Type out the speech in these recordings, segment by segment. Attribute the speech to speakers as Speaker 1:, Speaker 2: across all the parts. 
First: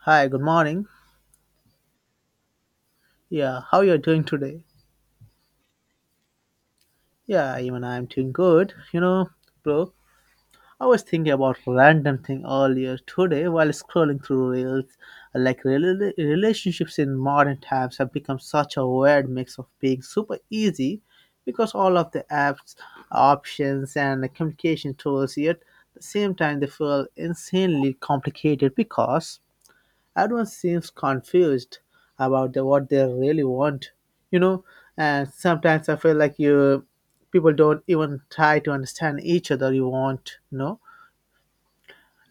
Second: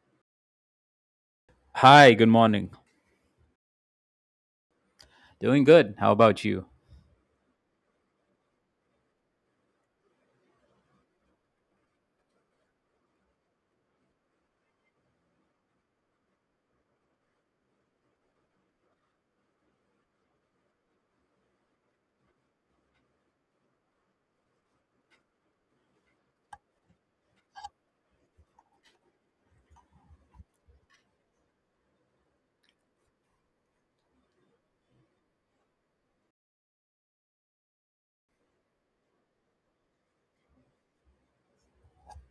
Speaker 1: Hi, good morning.
Speaker 2: Hi, good morning.
Speaker 1: Yeah, how you're doing today?
Speaker 2: Doing good. How about you?
Speaker 1: Yeah, even I'm doing good. You know, bro, I was thinking about random thing earlier today while scrolling through reels. Like relationships in modern times have become such a weird mix of being super easy because all of the apps, options, and communication tools. Yet, at the same time, they feel insanely complicated because everyone seems confused about what they really want, you know. And sometimes I feel like you people don't even try to understand each other. You want, you know.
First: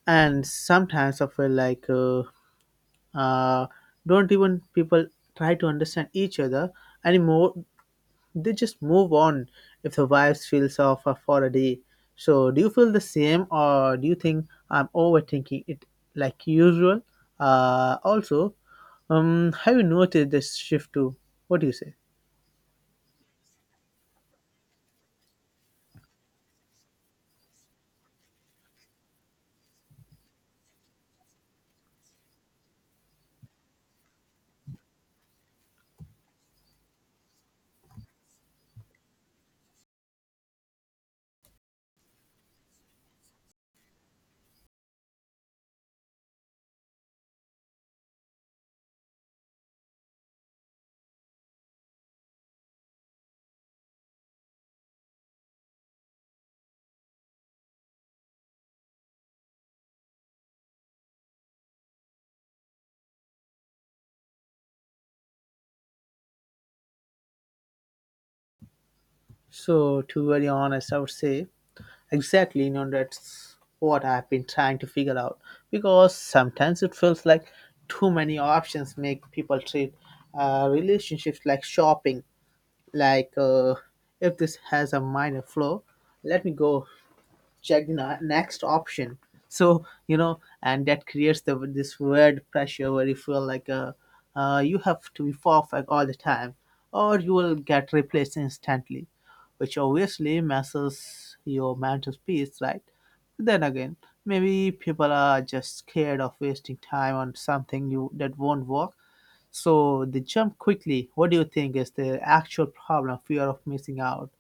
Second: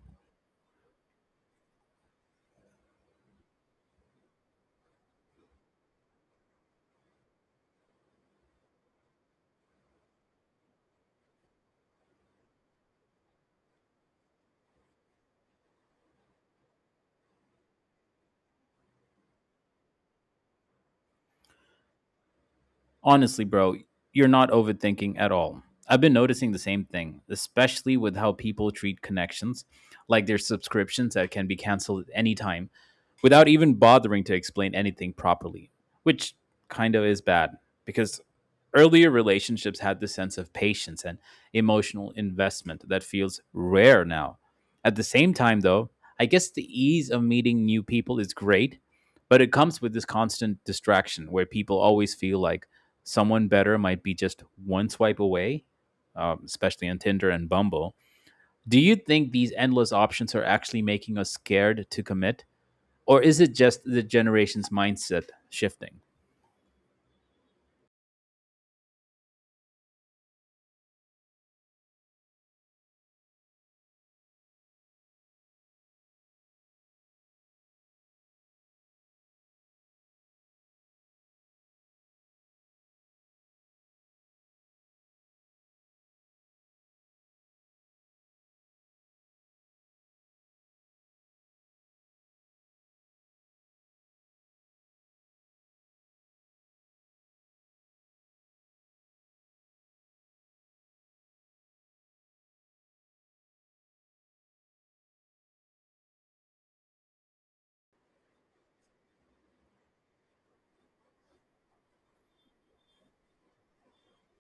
Speaker 1: And sometimes I feel like uh, don't even people try to understand each other anymore. They just move on if the vibes feels off for a day. So do you feel the same or do you think I'm overthinking it like usual? Also, have you noticed this shift too? What do you say?
Speaker 2: Honestly, bro, you're not overthinking at all. I've been noticing the same thing, especially with how people treat connections, like their subscriptions that can be canceled at any time without even bothering to explain anything properly, which kind of is bad because earlier relationships had this sense of patience and emotional investment that feels rare now. At the same time, though, I guess the ease of meeting new people is great, but it comes with this constant distraction where people always feel like someone better might be just one swipe away, especially on Tinder and Bumble. Do you think these endless options are actually making us scared to commit? Or is it just the generation's mindset shifting?
Speaker 1: So to be very honest, I would say exactly, you know, that's what I've been trying to figure out because sometimes it feels like too many options make people treat relationships like shopping, like, if this has a minor flaw, let me go check the next option. So you know, and that creates the this weird pressure where you feel like you have to be perfect all the time or you will get replaced instantly, which obviously messes your mental peace, right? Then again, maybe people are just scared of wasting time on something you that won't work, so they jump quickly. What do you think is the actual problem? Fear of missing out,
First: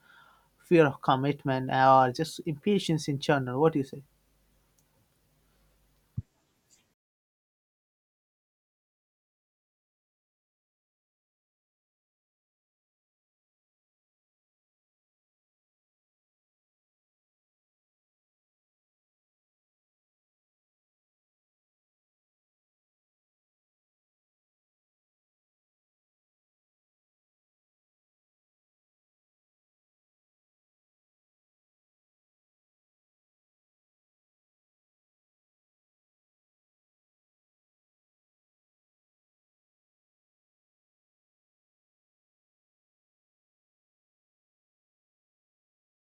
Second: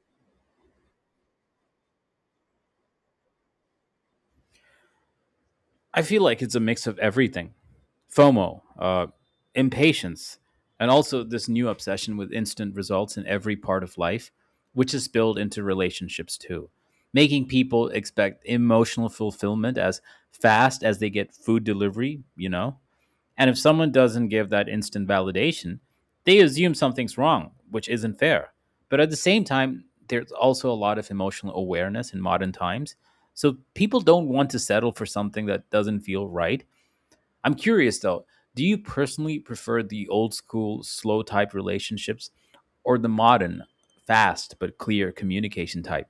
Speaker 1: fear of commitment, or just impatience in general? What do you say?
Speaker 2: I feel like it's a mix of everything FOMO, impatience, and also this new obsession with instant results in every part of life, which is spilled into relationships too, making people expect emotional fulfillment as fast as they get food delivery, you know? And if someone doesn't give that instant validation, they assume something's wrong, which isn't fair. But at the same time, there's also a lot of emotional awareness in modern times. So people don't want to settle for something that doesn't feel right. I'm curious though, do you personally prefer the old school, slow type relationships or the modern, fast but clear communication type?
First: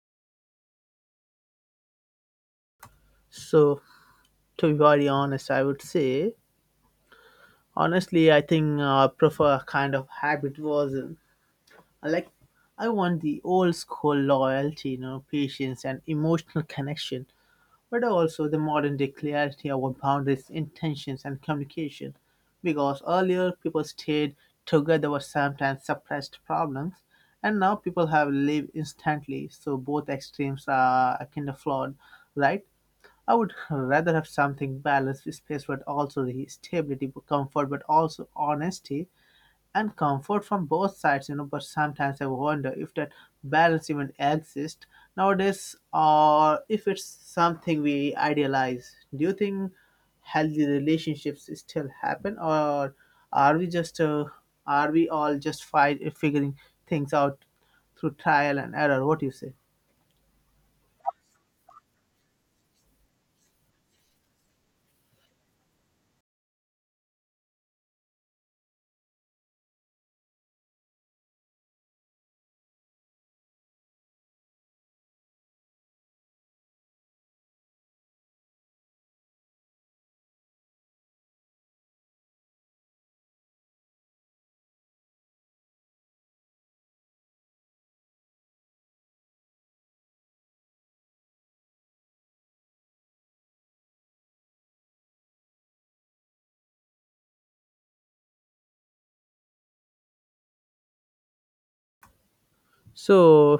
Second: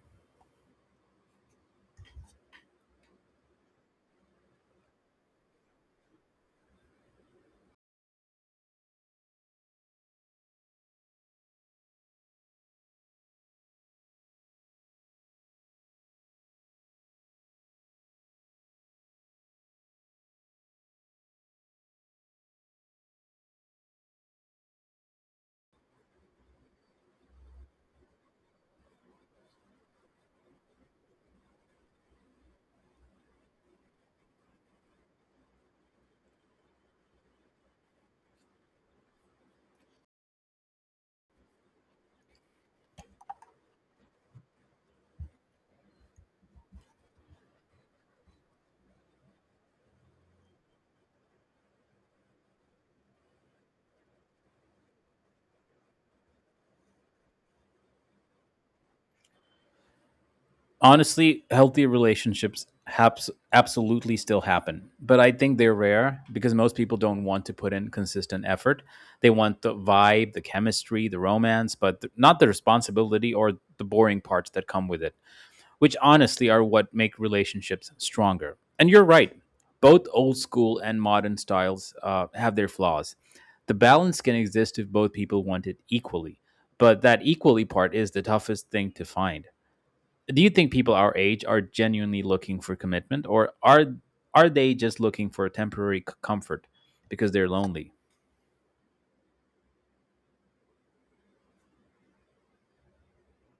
Speaker 1: So, to be very honest, I would say, honestly, I think I prefer a kind of hybrid version. I like, I want the old school loyalty, you know, patience and emotional connection, but also the modern day clarity about boundaries, intentions, and communication. Because earlier people stayed together but sometimes suppressed problems, and now people have lived instantly, so both extremes are kind of flawed, right? I would rather have something balanced with space but also the stability, comfort, but also honesty and comfort from both sides, you know. But sometimes I wonder if that balance even exists nowadays, or if it's something we idealize. Do you think healthy relationships still happen, or are we just are we all just figuring things out through trial and error? What do you say?
Speaker 2: Honestly, healthy relationships haps absolutely still happen, but I think they're rare because most people don't want to put in consistent effort. They want the vibe, the chemistry, the romance, but not the responsibility or the boring parts that come with it, which honestly are what make relationships stronger. And you're right, both old school and modern styles have their flaws. The balance can exist if both people want it equally, but that equally part is the toughest thing to find. Do you think people our age are genuinely looking for commitment, or are they just looking for a temporary comfort because they're lonely?
Speaker 1: So,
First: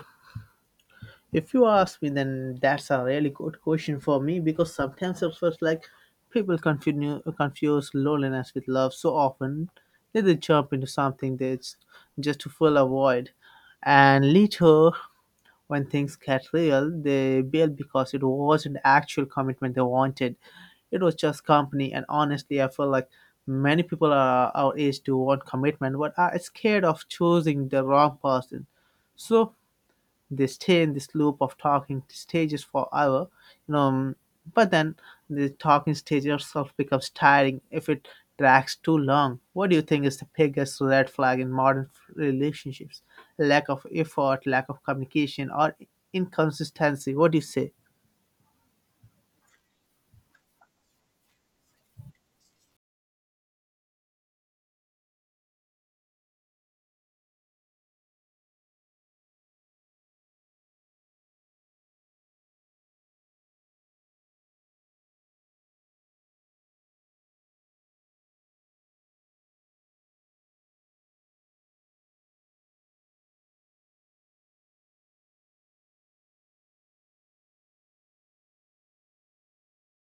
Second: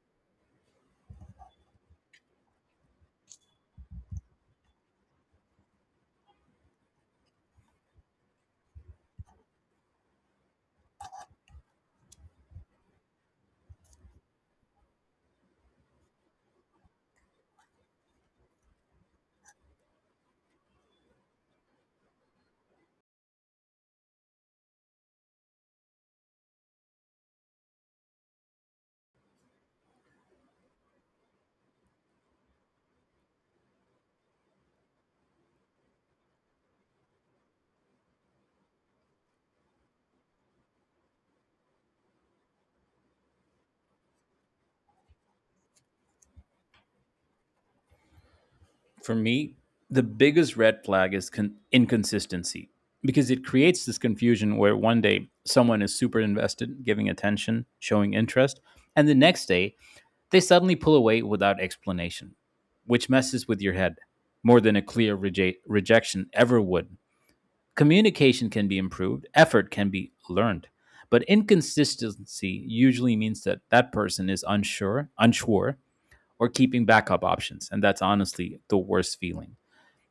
Speaker 1: if you ask me, then that's a really good question for me because sometimes it feels like people confuse loneliness with love so often that they jump into something that's just to fill a void. And later, when things get real, they bail because it wasn't actual commitment they wanted. It was just company. And honestly, I feel like many people are our age do want commitment but are scared of choosing the wrong person. So they stay in this loop of talking stages forever, you know. But then the talking stage itself becomes tiring if it drags too long. What do you think is the biggest red flag in modern relationships? Lack of effort, lack of communication, or inconsistency? What do you say?
Speaker 2: For me, the biggest red flag is inconsistency, because it creates this confusion where one day someone is super invested, giving attention, showing interest, and the next day they suddenly pull away without explanation, which messes with your head more than a clear rejection ever would. Communication can be improved, effort can be learned, but inconsistency usually means that that person is unsure, or keeping backup options, and that's honestly the worst feeling.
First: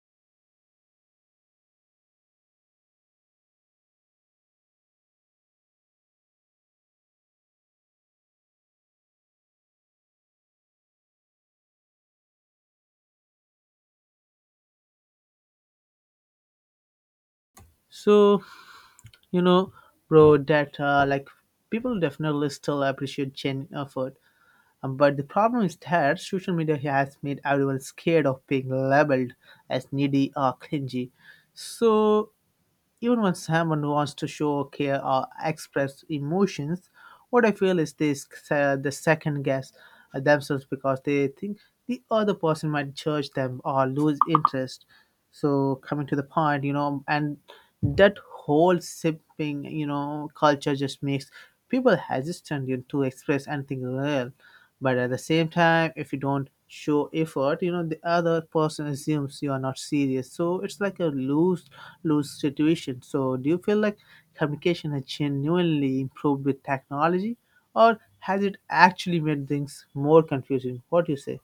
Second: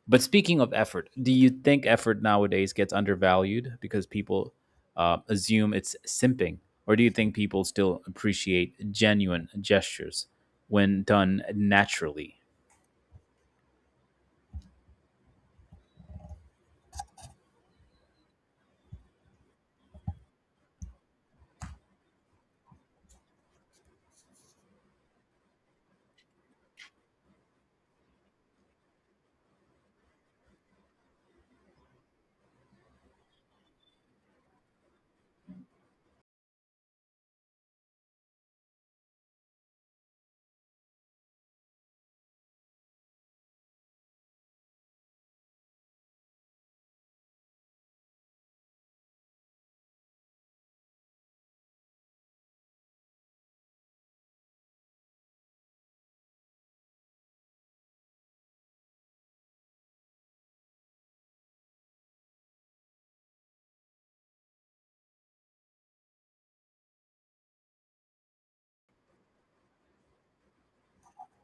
Speaker 2: But speaking of effort, do you think effort nowadays gets undervalued because people assume it's simping, or do you think people still appreciate genuine gestures when done naturally?
Speaker 1: So you know, bro, that like, people definitely still appreciate genuine effort. But the problem is that social media has made everyone scared of being labeled as needy or clingy. So even when someone wants to show care or express emotions, what I feel is this: the second guess themselves because they think the other person might judge them or lose interest. So coming to the point, you know, and that whole sipping, you know, culture just makes people hesitant, you know, to express anything real. But at the same time, if you don't show effort, you know, the other person assumes you are not serious, so it's like a lose lose situation. So do you feel like communication has genuinely improved with technology, or has it actually made things more confusing? What do you say?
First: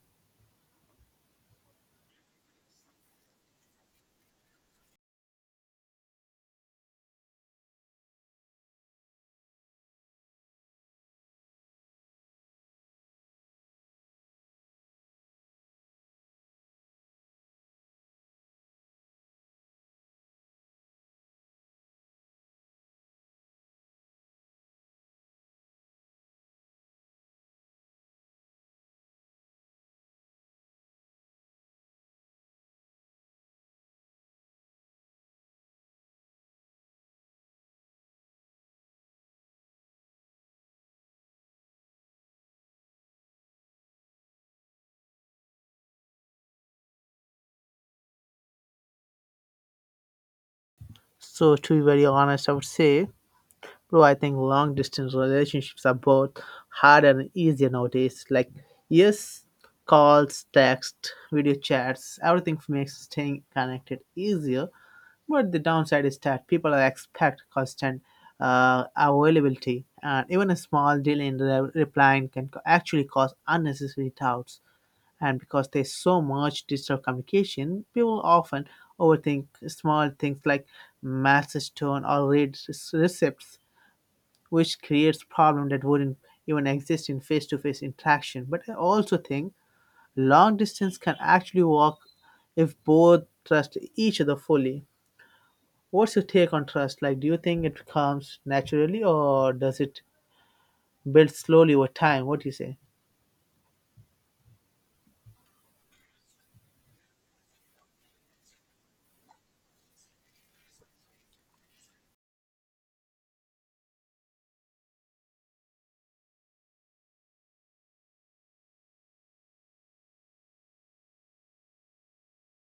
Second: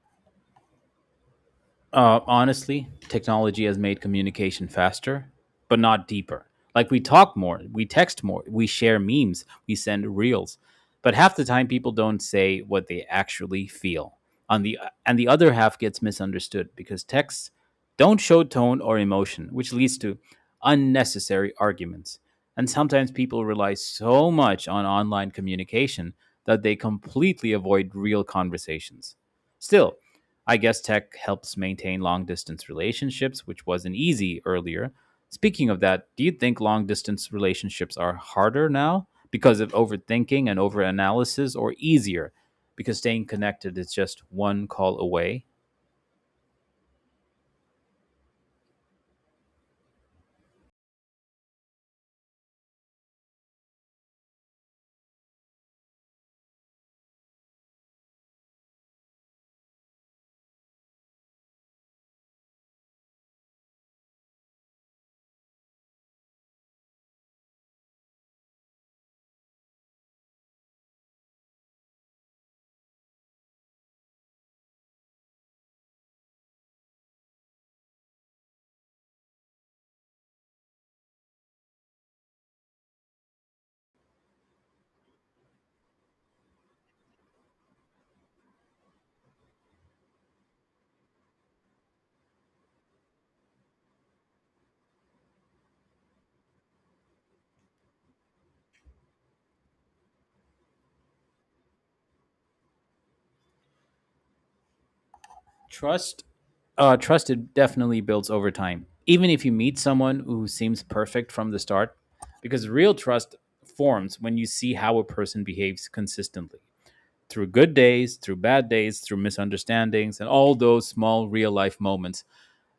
Speaker 2: Honestly, technology has made communication faster, but not deeper. Like, we talk more, we text more, we share memes, we send reels, but half the time people don't say what they actually feel. On the and the other half gets misunderstood because texts don't show tone or emotion, which leads to unnecessary arguments. And sometimes people rely so much on online communication that they completely avoid real conversations. Still, I guess tech helps maintain long distance relationships, which wasn't easy earlier. Speaking of that, do you think long distance relationships are harder now because of overthinking and overanalysis, or easier because staying connected is just one call away?
Speaker 1: So to be very honest, I would say, bro, I think long distance relationships are both harder and easier nowadays. Like, yes, calls, text, video chats, everything makes staying connected easier. But the downside is that people expect constant availability, and even a small delay in replying can actually cause unnecessary doubts. And because there's so much digital communication, people often overthink small things like message tone or read receipts, which creates problem that wouldn't even exist in face-to-face interaction. But I also think long distance can actually work if both trust each other fully. What's your take on trust? Like, do you think it comes naturally or does it build slowly over time? What do you say?
Speaker 2: Trust trust it definitely builds over time, even if you meet someone who seems perfect from the start, because real trust forms when you see how a person behaves consistently, through good days, through bad days, through misunderstandings, and all those small real life moments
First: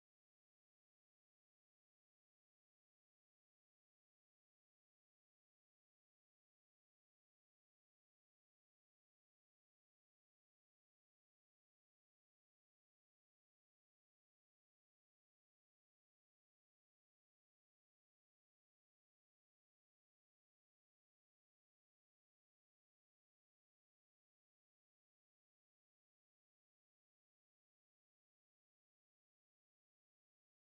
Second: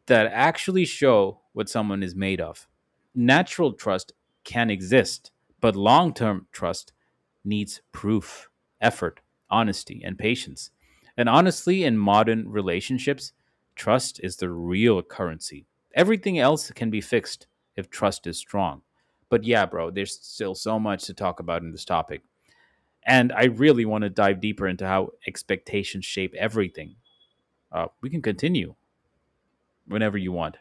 Speaker 2: that actually show what someone is made of. Natural trust can exist, but long term trust needs proof, effort, honesty, and patience. And honestly, in modern relationships, trust is the real currency. Everything else can be fixed if trust is strong. But yeah, bro, there's still so much to talk about in this topic. And I really want to dive deeper into how expectations shape everything. We can continue whenever you want.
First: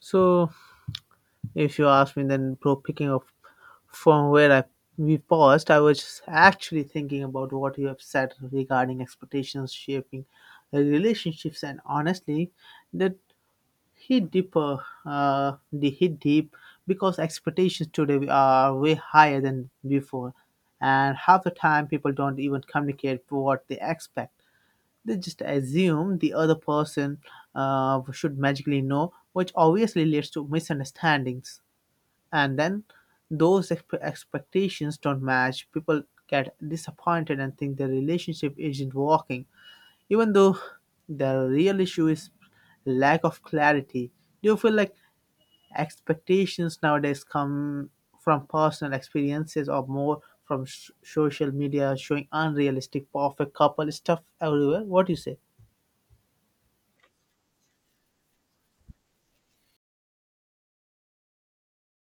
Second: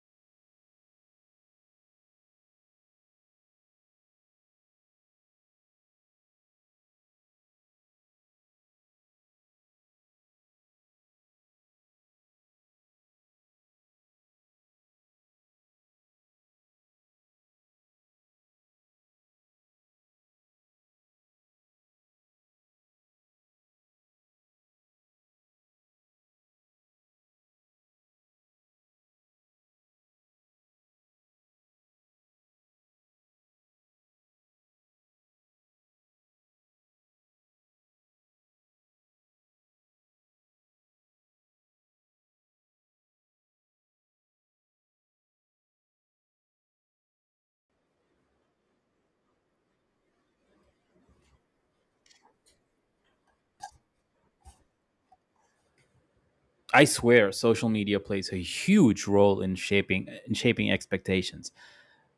Speaker 1: So, if you ask me, then bro, picking up from where I we paused, I was actually thinking about what you have said regarding expectations shaping relationships, and honestly, that hit deeper hit deep because expectations today are way higher than before, and half the time people don't even communicate what they expect. They just assume the other person should magically know, which obviously leads to misunderstandings. And then those expectations don't match, people get disappointed and think the relationship isn't working, even though the real issue is lack of clarity. Do you feel like expectations nowadays come from personal experiences, or more from social media showing unrealistic perfect couple stuff everywhere? What do you say?
Speaker 2: I swear social media plays a huge role in shaping expectations.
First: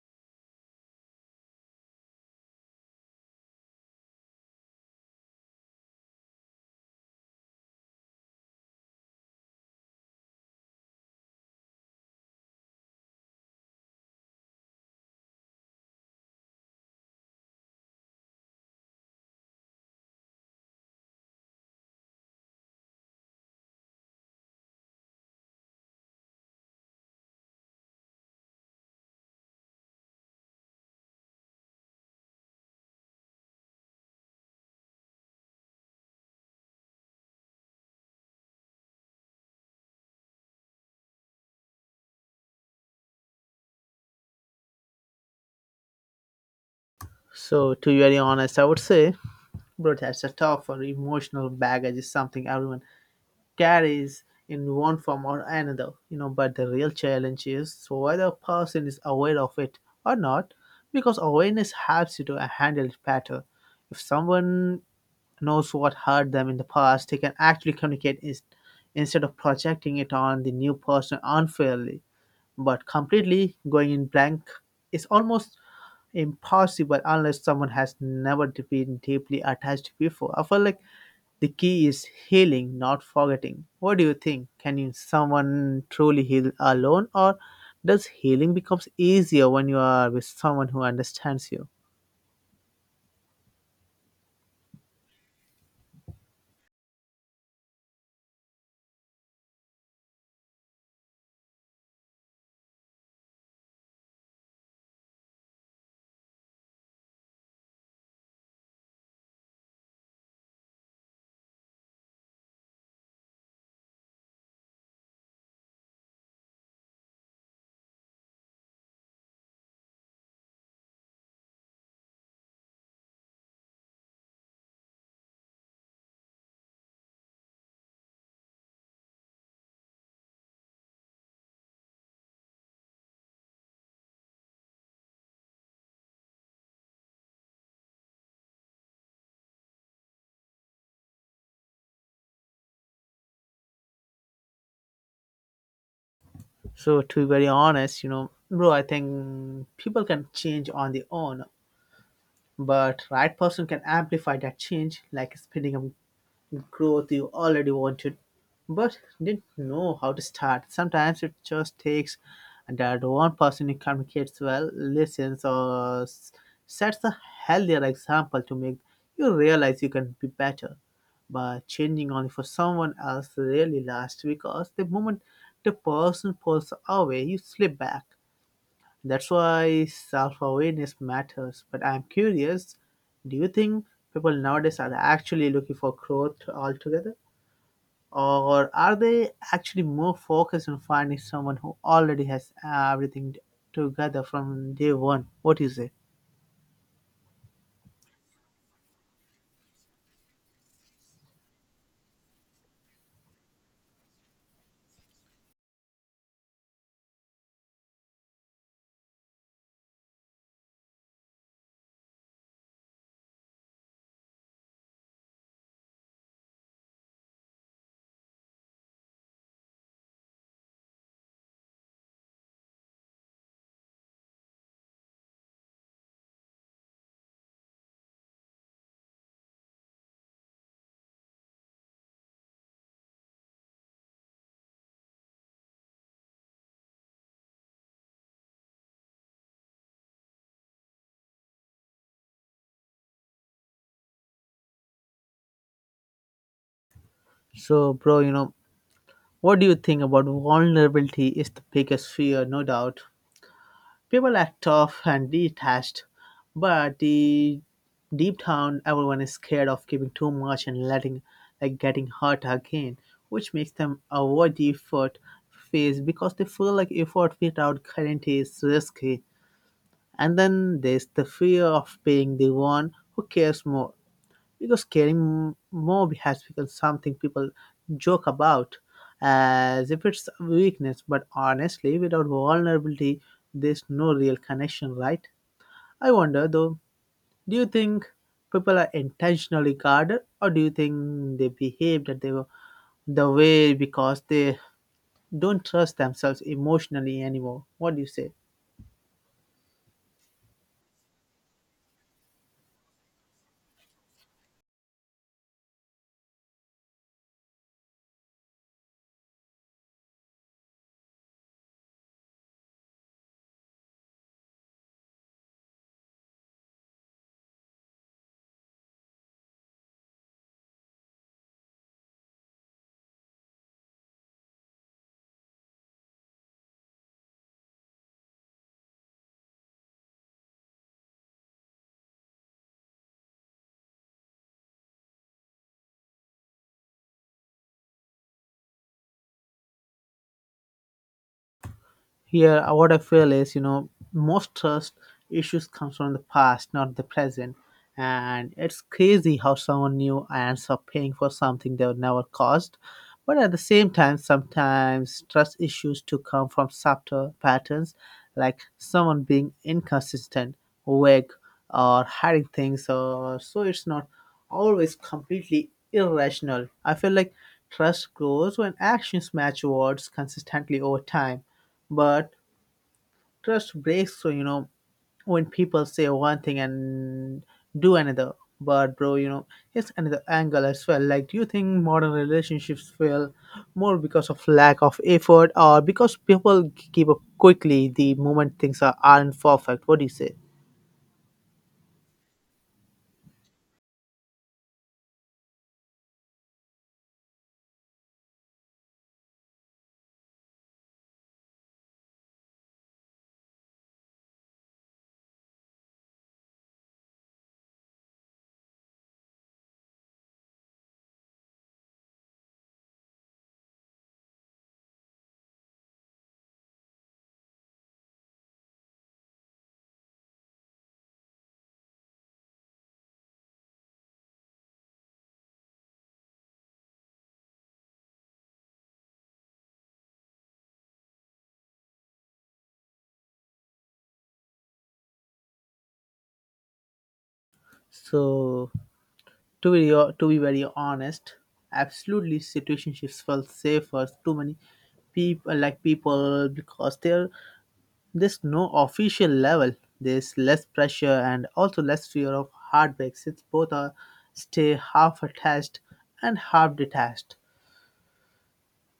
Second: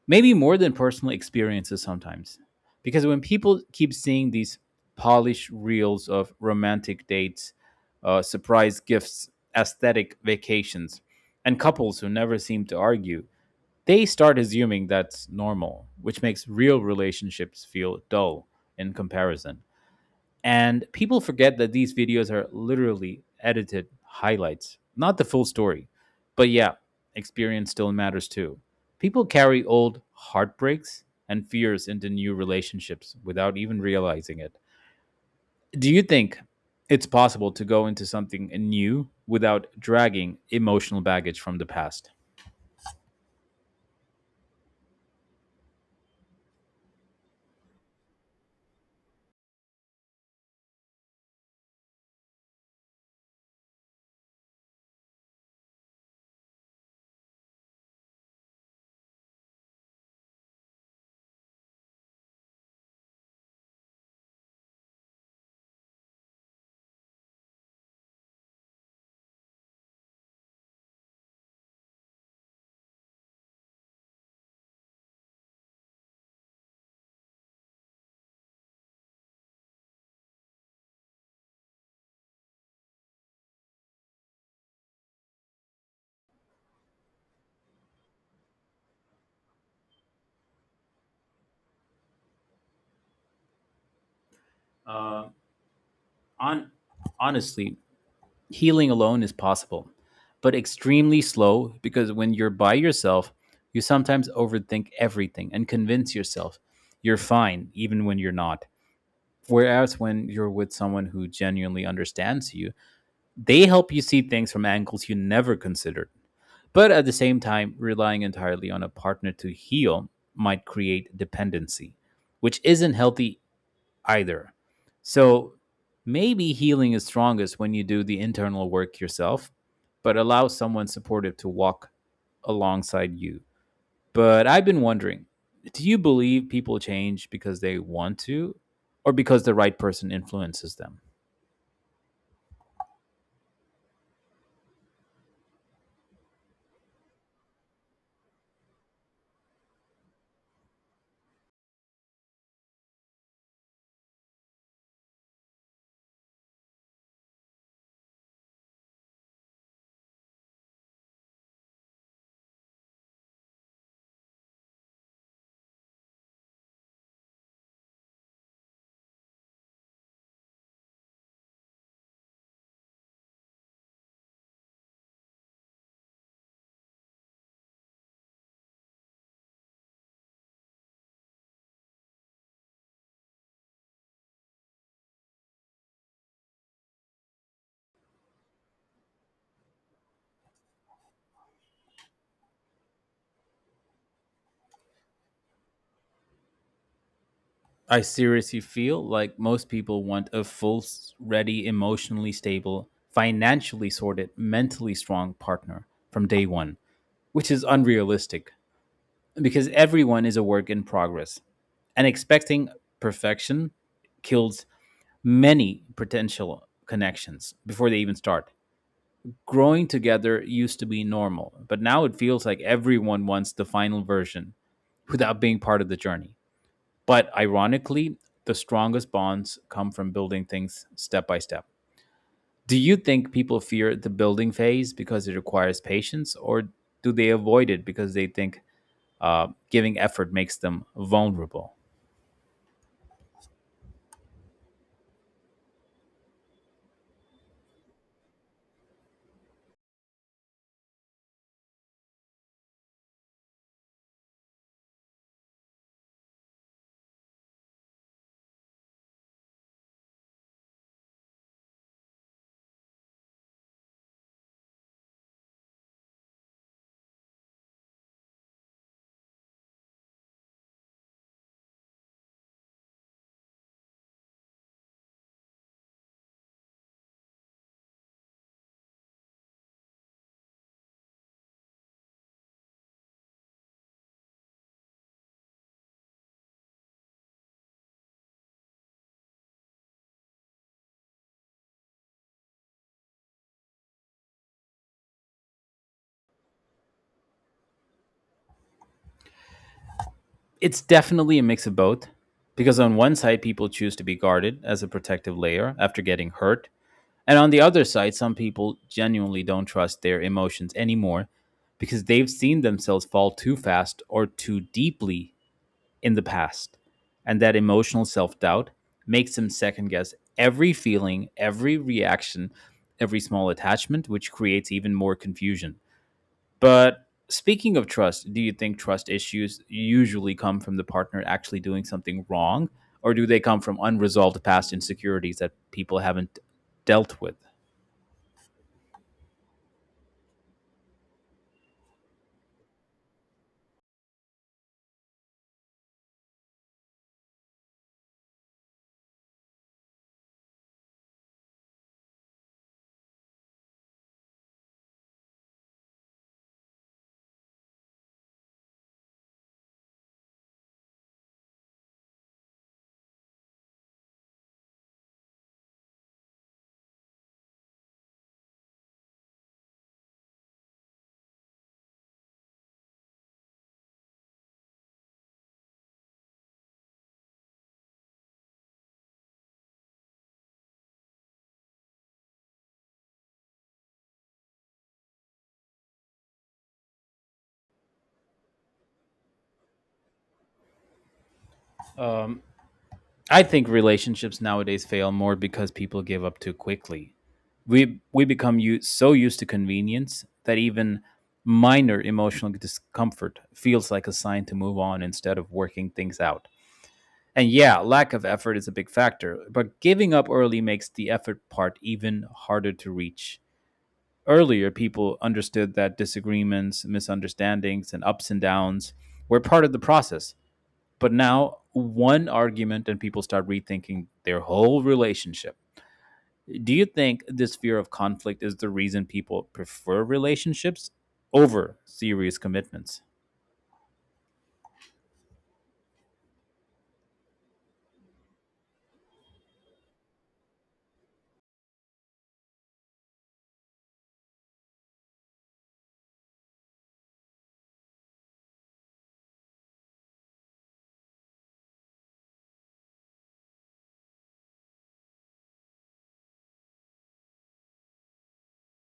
Speaker 2: Maybe more than personal experiences sometimes. Because when people keep seeing these polished reels of romantic dates, surprise gifts, aesthetic vacations, and couples who never seem to argue, they start assuming that's normal, which makes real relationships feel dull in comparison. And people forget that these videos are literally edited highlights, not the full story. But yeah, experience still matters too. People carry old heartbreaks and fears into new relationships without even realizing it. Do you think it's possible to go into something new without dragging emotional baggage from the past?
Speaker 1: So, to be very honest, I would say, bro, that's a tough or emotional baggage is something everyone carries in one form or another, you know. But the real challenge is so whether a person is aware of it or not, because awareness helps you to handle it better. If someone knows what hurt them in the past, they can actually communicate is, instead of projecting it on the new person unfairly. But completely going in blank is almost impossible unless someone has never been deeply attached before. I feel like the key is healing, not forgetting. What do you think? Can you, someone truly heal alone, or does healing becomes easier when you are with someone who understands you?
Speaker 2: Uh, on honestly, healing alone is possible, but extremely slow, because when you're by yourself, you sometimes overthink everything and convince yourself you're fine even when you're not. Whereas when you're with someone who genuinely understands you, they help you see things from angles you never considered. But at the same time, relying entirely on a partner to heal might create dependency, which isn't healthy either. So maybe healing is strongest when you do the internal work yourself, but allow someone supportive to walk alongside you. But I've been wondering, do you believe people change because they want to, or because the right person influences them?
Speaker 1: So to be very honest, you know, bro, I think people can change on their own, but right person can amplify that change, like speeding up growth you already wanted but didn't know how to start. Sometimes it just takes that one person who communicates well, listens, or sets a healthier example to make you realize you can be better. But changing only for someone else really lasts because the moment the person pulls away, you slip back. That's why self awareness matters. But I'm curious, do you think people nowadays are actually looking for growth altogether? Or are they actually more focused on finding someone who already has everything together from day one? What is it?
Speaker 2: I seriously feel like most people want a full, ready, emotionally stable, financially sorted, mentally strong partner from day one, which is unrealistic because everyone is a work in progress, and expecting perfection kills many potential connections before they even start. Growing together used to be normal, but now it feels like everyone wants the final version without being part of the journey. But ironically, the strongest bonds come from building things step by step. Do you think people fear the building phase because it requires patience, or do they avoid it because they think giving effort makes them vulnerable?
Speaker 1: So, bro, you know, what do you think about vulnerability is the biggest fear, no doubt? People act tough and detached, but the deep down everyone is scared of giving too much and letting like getting hurt again, which makes them avoid the effort phase because they feel like effort without guarantee is risky. And then there's the fear of being the one who cares more, because caring more has become something people joke about as if it's a weakness. But honestly, without vulnerability there's no real connection, right? I wonder though, do you think people are intentionally guarded, or do you think they behave that they were the way because they don't trust themselves emotionally anymore? What do you say?
Speaker 2: It's definitely a mix of both, because on one side, people choose to be guarded as a protective layer after getting hurt. And on the other side, some people genuinely don't trust their emotions anymore because they've seen themselves fall too fast or too deeply in the past. And that emotional self doubt makes them second guess every feeling, every reaction, every small attachment, which creates even more confusion. But speaking of trust, do you think trust issues usually come from the partner actually doing something wrong, or do they come from unresolved past insecurities that people haven't dealt with?
Speaker 1: Here, what I feel is, you know, most trust issues comes from the past, not the present. And it's crazy how someone new ends up paying for something they would never caused. But at the same time, sometimes trust issues to come from subtle patterns, like someone being inconsistent, vague, or hiding things. Or so it's not always completely irrational. I feel like trust grows when actions match words consistently over time. But trust breaks through, you know, when people say one thing and do another. But bro, you know, here's another angle as well. Like, do you think modern relationships fail more because of lack of effort, or because people give up quickly the moment aren't perfect? What do you say?
Speaker 2: I think relationships nowadays fail more because people give up too quickly. We become so used to convenience that even minor emotional discomfort feels like a sign to move on instead of working things out. And yeah, lack of effort is a big factor, but giving up early makes the effort part even harder to reach. Earlier, people understood that disagreements, misunderstandings, and ups and downs were part of the process. But now, one argument and people start rethinking their whole relationship. Do you think this fear of conflict is the reason people prefer relationships over serious commitments?
Speaker 1: So, to be very honest, absolutely situationships felt safer. Too many people like people because they're there's no official level. There's less pressure and also less fear of heartbreak since both are stay half attached and half detached.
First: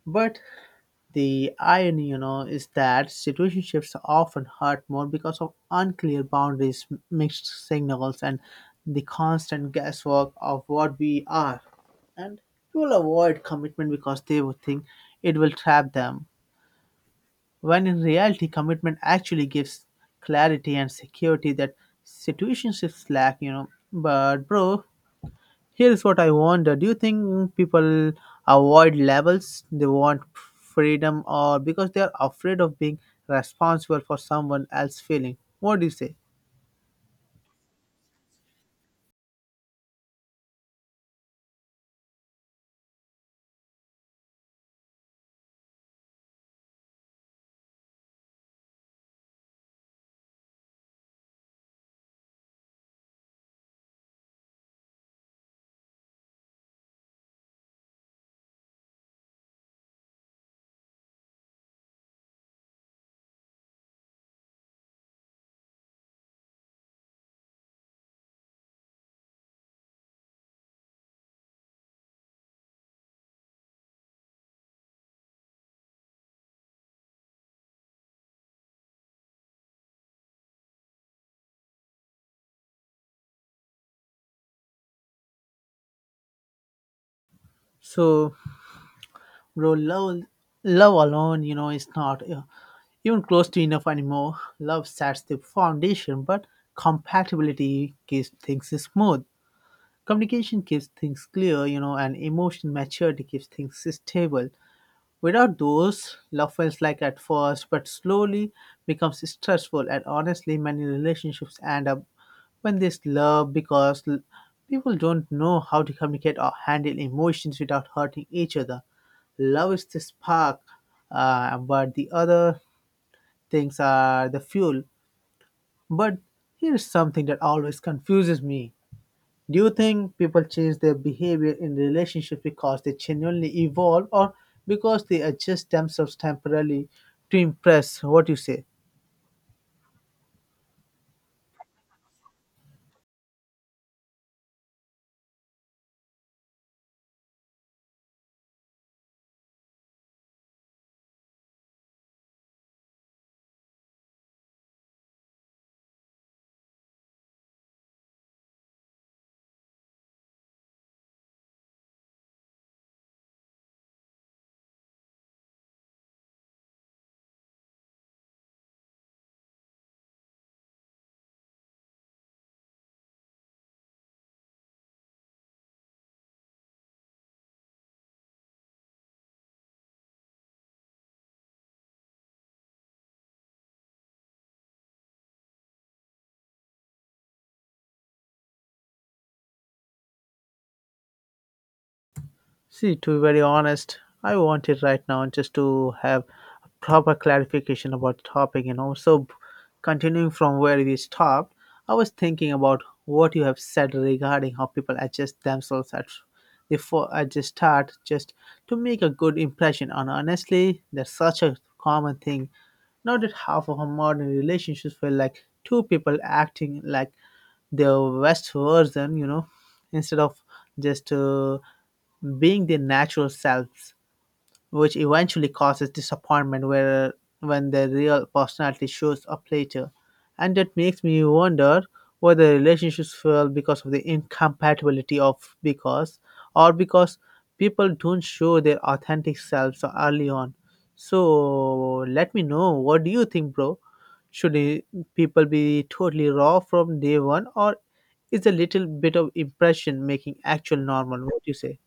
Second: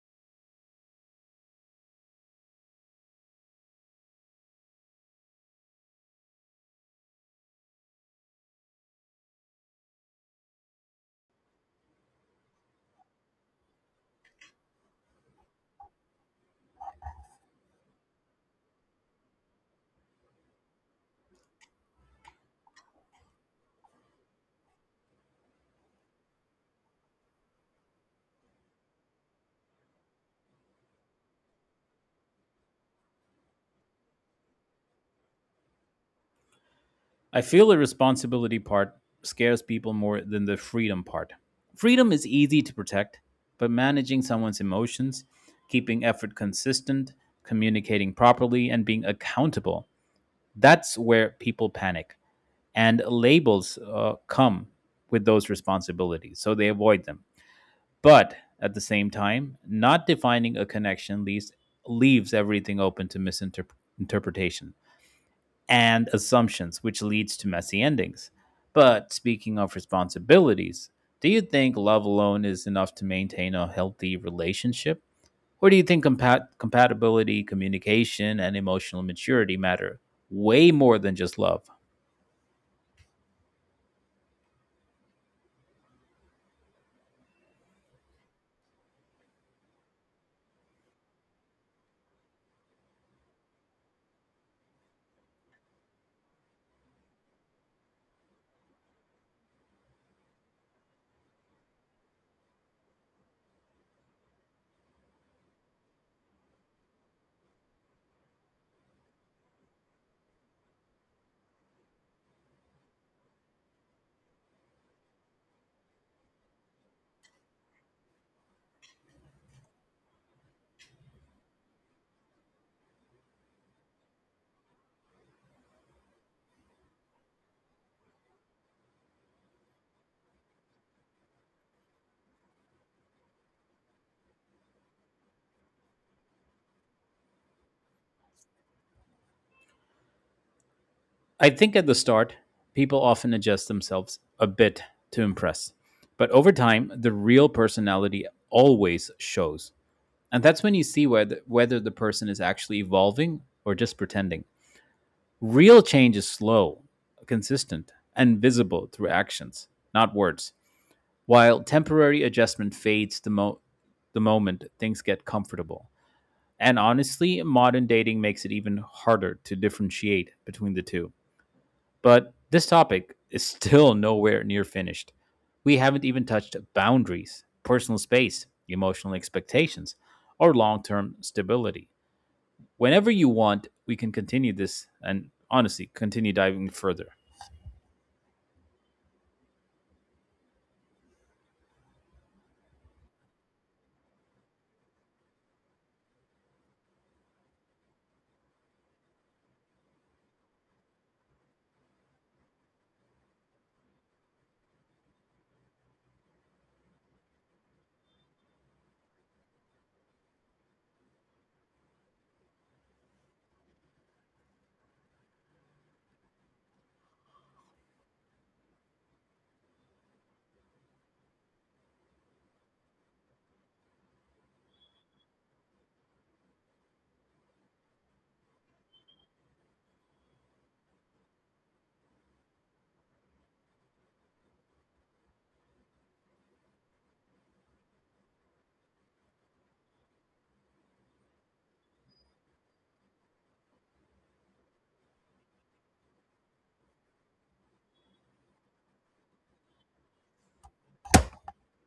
Speaker 1: But the irony, you know, is that situationships often hurt more because of unclear boundaries, mixed signals, and the constant guesswork of what we are. And people avoid commitment because they would think it will trap them. When in reality commitment actually gives clarity and security that situationships lack, you know. But bro, here's what I wonder. Do you think people avoid levels they want freedom or because they are afraid of being responsible for someone else's feeling? What do you say?
Speaker 2: I feel the responsibility part scares people more than the freedom part. Freedom is easy to protect, but managing someone's emotions, keeping effort consistent, communicating properly, and being accountable, that's where people panic. And labels come with those responsibilities, so they avoid them. But at the same time, not defining a connection leaves everything open to misinterpretation and assumptions, which leads to messy endings. But speaking of responsibilities, do you think love alone is enough to maintain a healthy relationship? Or do you think compatibility, communication, and emotional maturity matter way more than just love?
Speaker 1: So bro, love, love alone, you know, is not even close to enough anymore. Love sets the foundation, but compatibility keeps things smooth. Communication keeps things clear, you know, and emotional maturity keeps things stable. Without those, love feels like at first, but slowly becomes stressful. And honestly, many relationships end up when there's love because people don't know how to communicate or handle emotions without hurting each other. Love is the spark, but the other things are the fuel. But here's something that always confuses me. Do you think people change their behavior in relationships because they genuinely evolve, or because they adjust themselves temporarily to impress? What do you say?
Speaker 2: I think at the start, people often adjust themselves a bit to impress. But over time, the real personality always shows. And that's when you see whether the person is actually evolving or just pretending. Real change is slow, consistent, and visible through actions, not words, while temporary adjustment fades the moment things get comfortable. And honestly, modern dating makes it even harder to differentiate between the two. But this topic is still nowhere near finished. We haven't even touched boundaries, personal space, emotional expectations, or long term stability. Whenever you want, we can continue this and honestly continue diving further.
Speaker 1: See, to be very honest, I want it right now just to have a proper clarification about topic, you know. Continuing from where we stopped, I was thinking about what you have said regarding how people adjust themselves at before I just start just to make a good impression. And honestly, that's such a common thing. Now that half of our modern relationships feel like two people acting like their best version, you know, instead of just being their natural selves, which eventually causes disappointment where, when their real personality shows up later. And that makes me wonder whether relationships fail because of the incompatibility of because or because people don't show their authentic selves early on. So let me know, what do you think, bro? Should i- people be totally raw from day one, or is a little bit of impression making actual normal? What do you say?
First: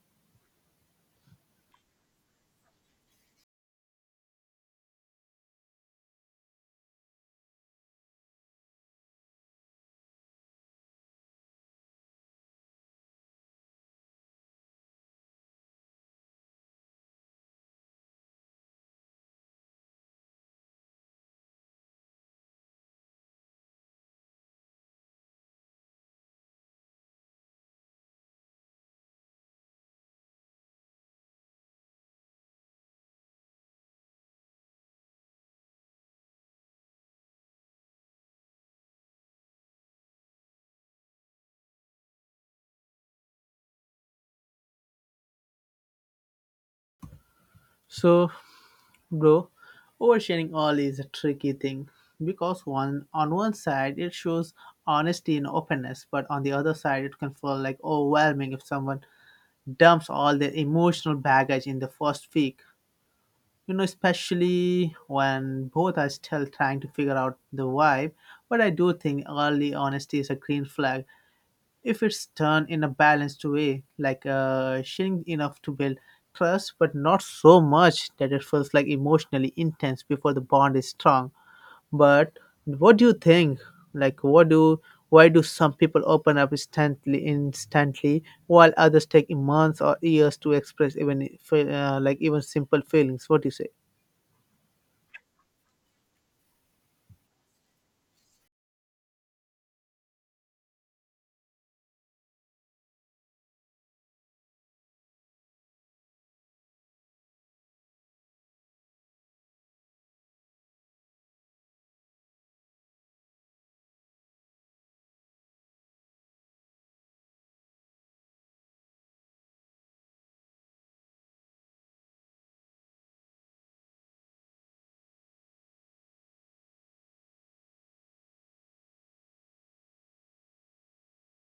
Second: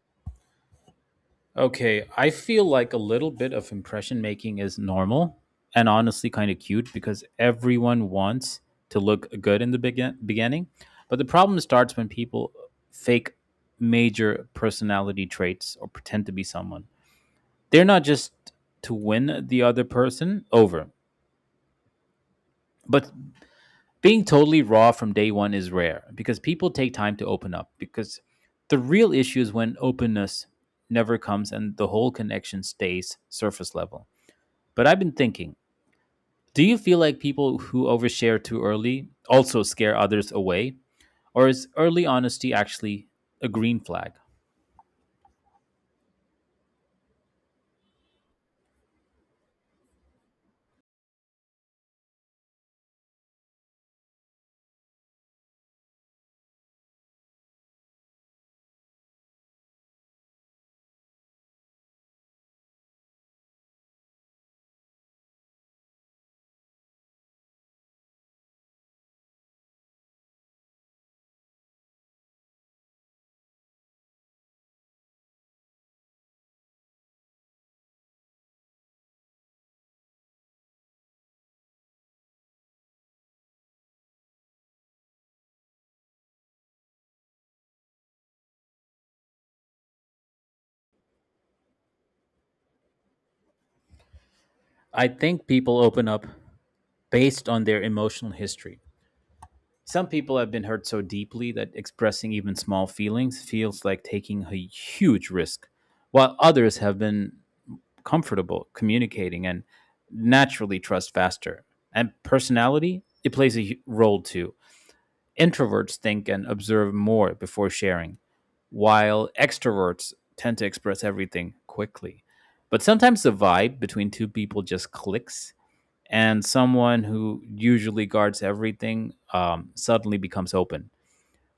Speaker 2: Okay, I feel like a little bit of impression making is normal and honestly kind of cute because everyone wants to look good in the beginning. But the problem starts when people fake major personality traits or pretend to be someone they're not, just to win the other person over. But being totally raw from day one is rare because people take time to open up. Because the real issue is when openness never comes and the whole connection stays surface level. But I've been thinking, do you feel like people who overshare too early also scare others away? Or is early honesty actually a green flag?
Speaker 1: So bro, oversharing all is a tricky thing because one on one side it shows honesty and openness, but on the other side it can feel like overwhelming if someone dumps all their emotional baggage in the first week. You know, especially when both are still trying to figure out the vibe. But I do think early honesty is a green flag if it's done in a balanced way, like sharing enough to build trust, but not so much that it feels like emotionally intense before the bond is strong. But what do you think? Like, what do Why do some people open up instantly, while others take months or years to express even if, like even simple feelings? What do you say?
Speaker 2: I think people open up based on their emotional history. Some people have been hurt so deeply that expressing even small feelings feels like taking a huge risk, while others have been comfortable communicating and naturally trust faster. And personality, it plays a role too. Introverts think and observe more before sharing, while extroverts tend to express everything quickly. But sometimes the vibe between two people just clicks, and someone who usually guards everything suddenly becomes open.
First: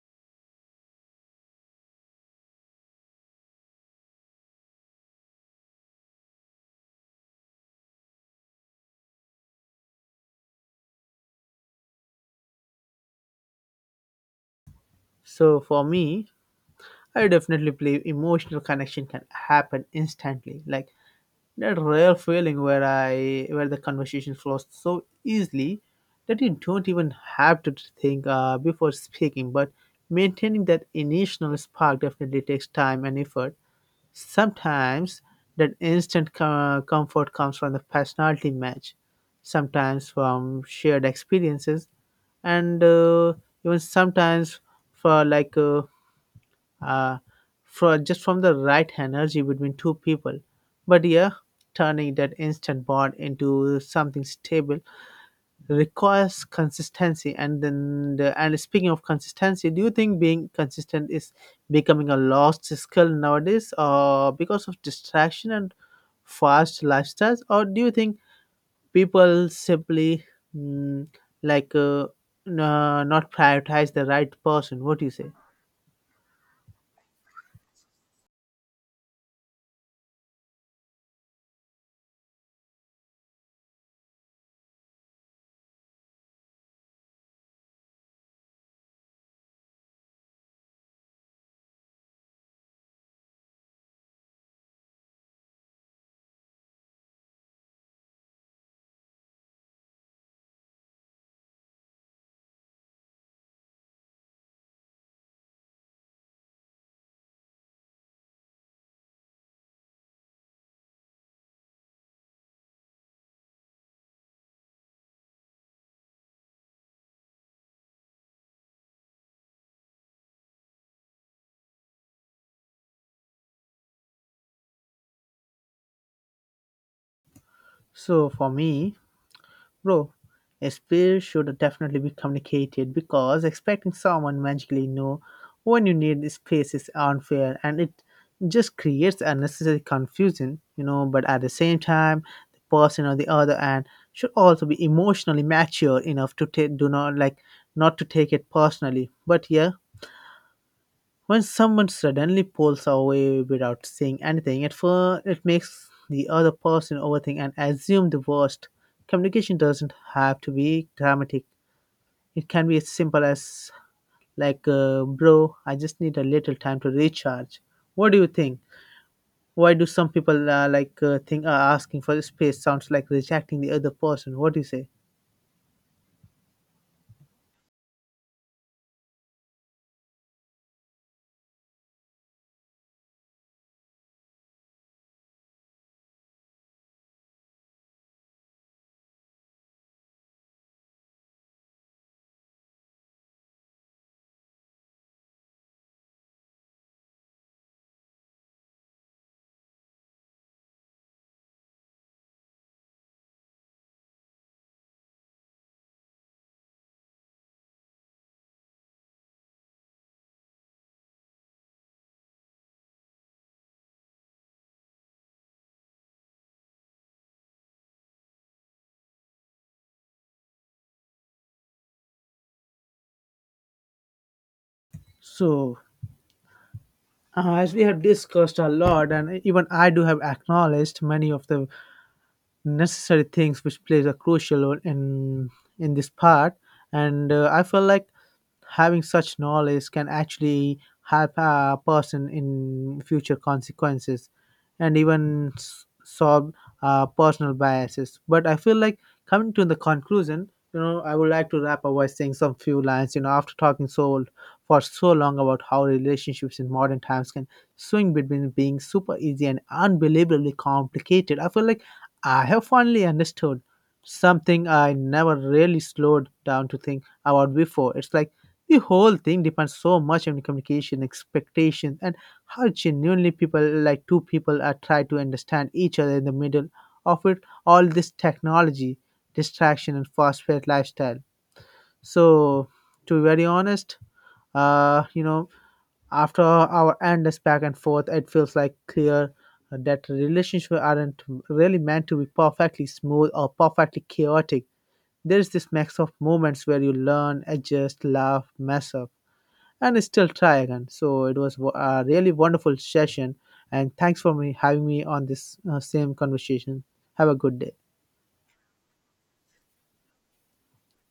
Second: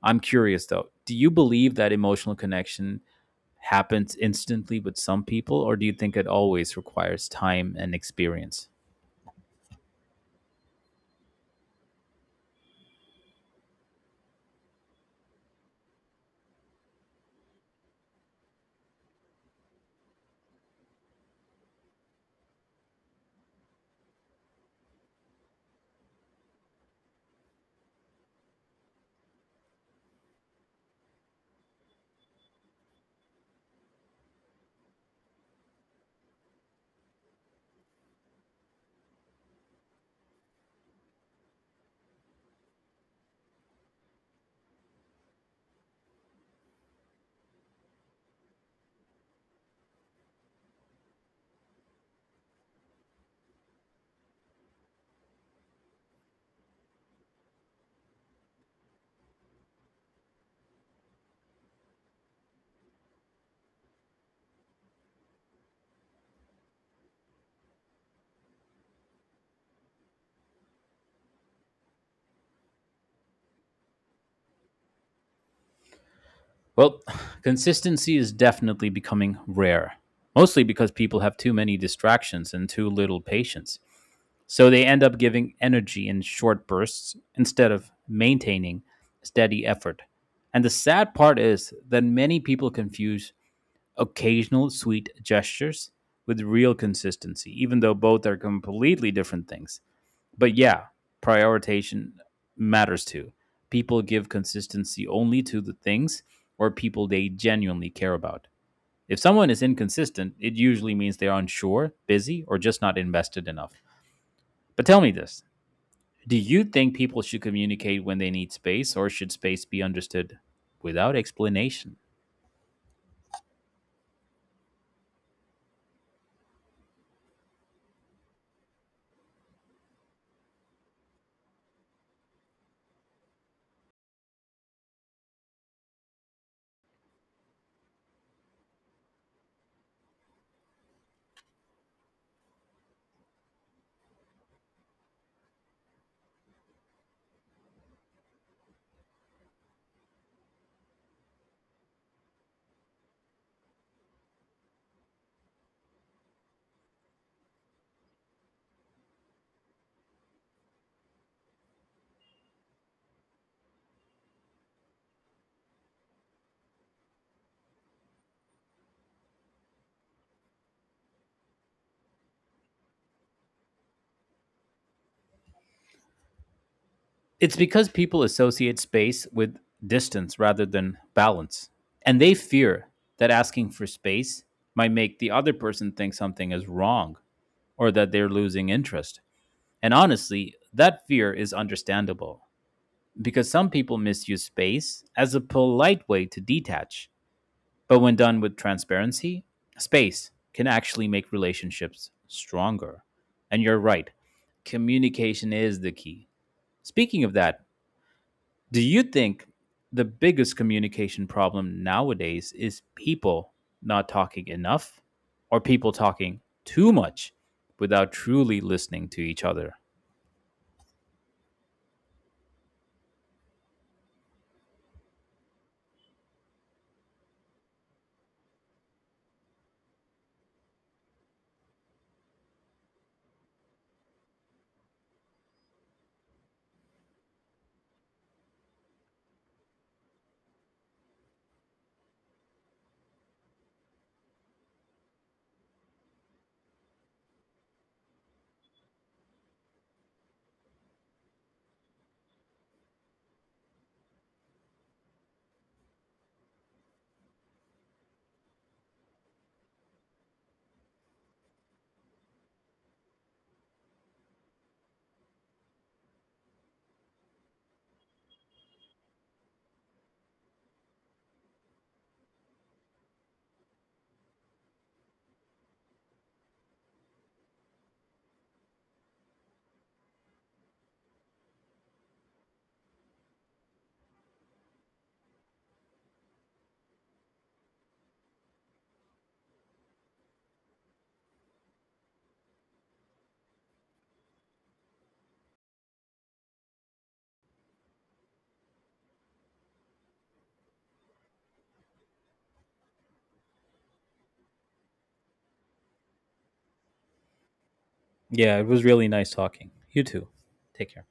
Speaker 2: I'm curious though, do you believe that emotional connection happens instantly with some people, or do you think it always requires time and experience?
Speaker 1: So for me, I definitely believe emotional connection can happen instantly, like that rare feeling where the conversation flows so easily that you don't even have to think before speaking, but maintaining that initial spark definitely takes time and effort. Sometimes that instant comfort comes from the personality match, sometimes from shared experiences, and even sometimes for like uh, for just from the right energy between two people. But yeah, turning that instant bond into something stable requires consistency. And speaking of consistency, do you think being consistent is becoming a lost skill nowadays, or because of distraction and fast lifestyles, or do you think people simply mm, like uh, not prioritize the right person? What do you say?
Speaker 2: Well, consistency is definitely becoming rare, mostly because people have too many distractions and too little patience. So they end up giving energy in short bursts instead of maintaining steady effort. And the sad part is that many people confuse occasional sweet gestures with real consistency, even though both are completely different things. But yeah, prioritization matters too. People give consistency only to the things or people they genuinely care about. If someone is inconsistent, it usually means they're unsure, busy, or just not invested enough. But tell me this, do you think people should communicate when they need space, or should space be understood without explanation?
Speaker 1: So for me, bro, a spirit should definitely be communicated because expecting someone magically know when you need space is unfair, and it just creates unnecessary confusion, you know. But at the same time, the person on the other end should also be emotionally mature enough to take do not like not to take it personally. But yeah, when someone suddenly pulls away without saying anything, it it makes the other person overthink and assume the worst. Communication doesn't have to be dramatic, it can be as simple as, bro, I just need a little time to recharge. What do you think? Why do some people think asking for space sounds like rejecting the other person? What do you say?
Speaker 2: It's because people associate space with distance rather than balance, and they fear that asking for space might make the other person think something is wrong or that they're losing interest. And honestly, that fear is understandable because some people misuse space as a polite way to detach. But when done with transparency, space can actually make relationships stronger. And you're right, communication is the key. Speaking of that, do you think the biggest communication problem nowadays is people not talking enough, or people talking too much without truly listening to each other?
Speaker 1: So, as we have discussed a lot, and even I do have acknowledged many of the necessary things which plays a crucial role in this part, and I feel like having such knowledge can actually help a person in future consequences and even solve personal biases. But I feel like coming to the conclusion, you know, I would like to wrap up by saying some few lines, you know. After talking so for so long about how relationships in modern times can swing between being super easy and unbelievably complicated, I feel like I have finally understood something I never really slowed down to think about before. It's like the whole thing depends so much on communication, expectations, and how genuinely people, like two people, are trying to understand each other in the middle of it. All this technology, distraction, and fast-paced lifestyle. So, to be very honest, you know, after our endless back and forth, it feels like clear that relationships aren't really meant to be perfectly smooth or perfectly chaotic. There is this mix of moments where you learn, adjust, laugh, mess up, and still try again. So it was a really wonderful session, and thanks for me on this same conversation. Have a good day.
Speaker 2: Yeah, it was really nice talking. You too. Take care.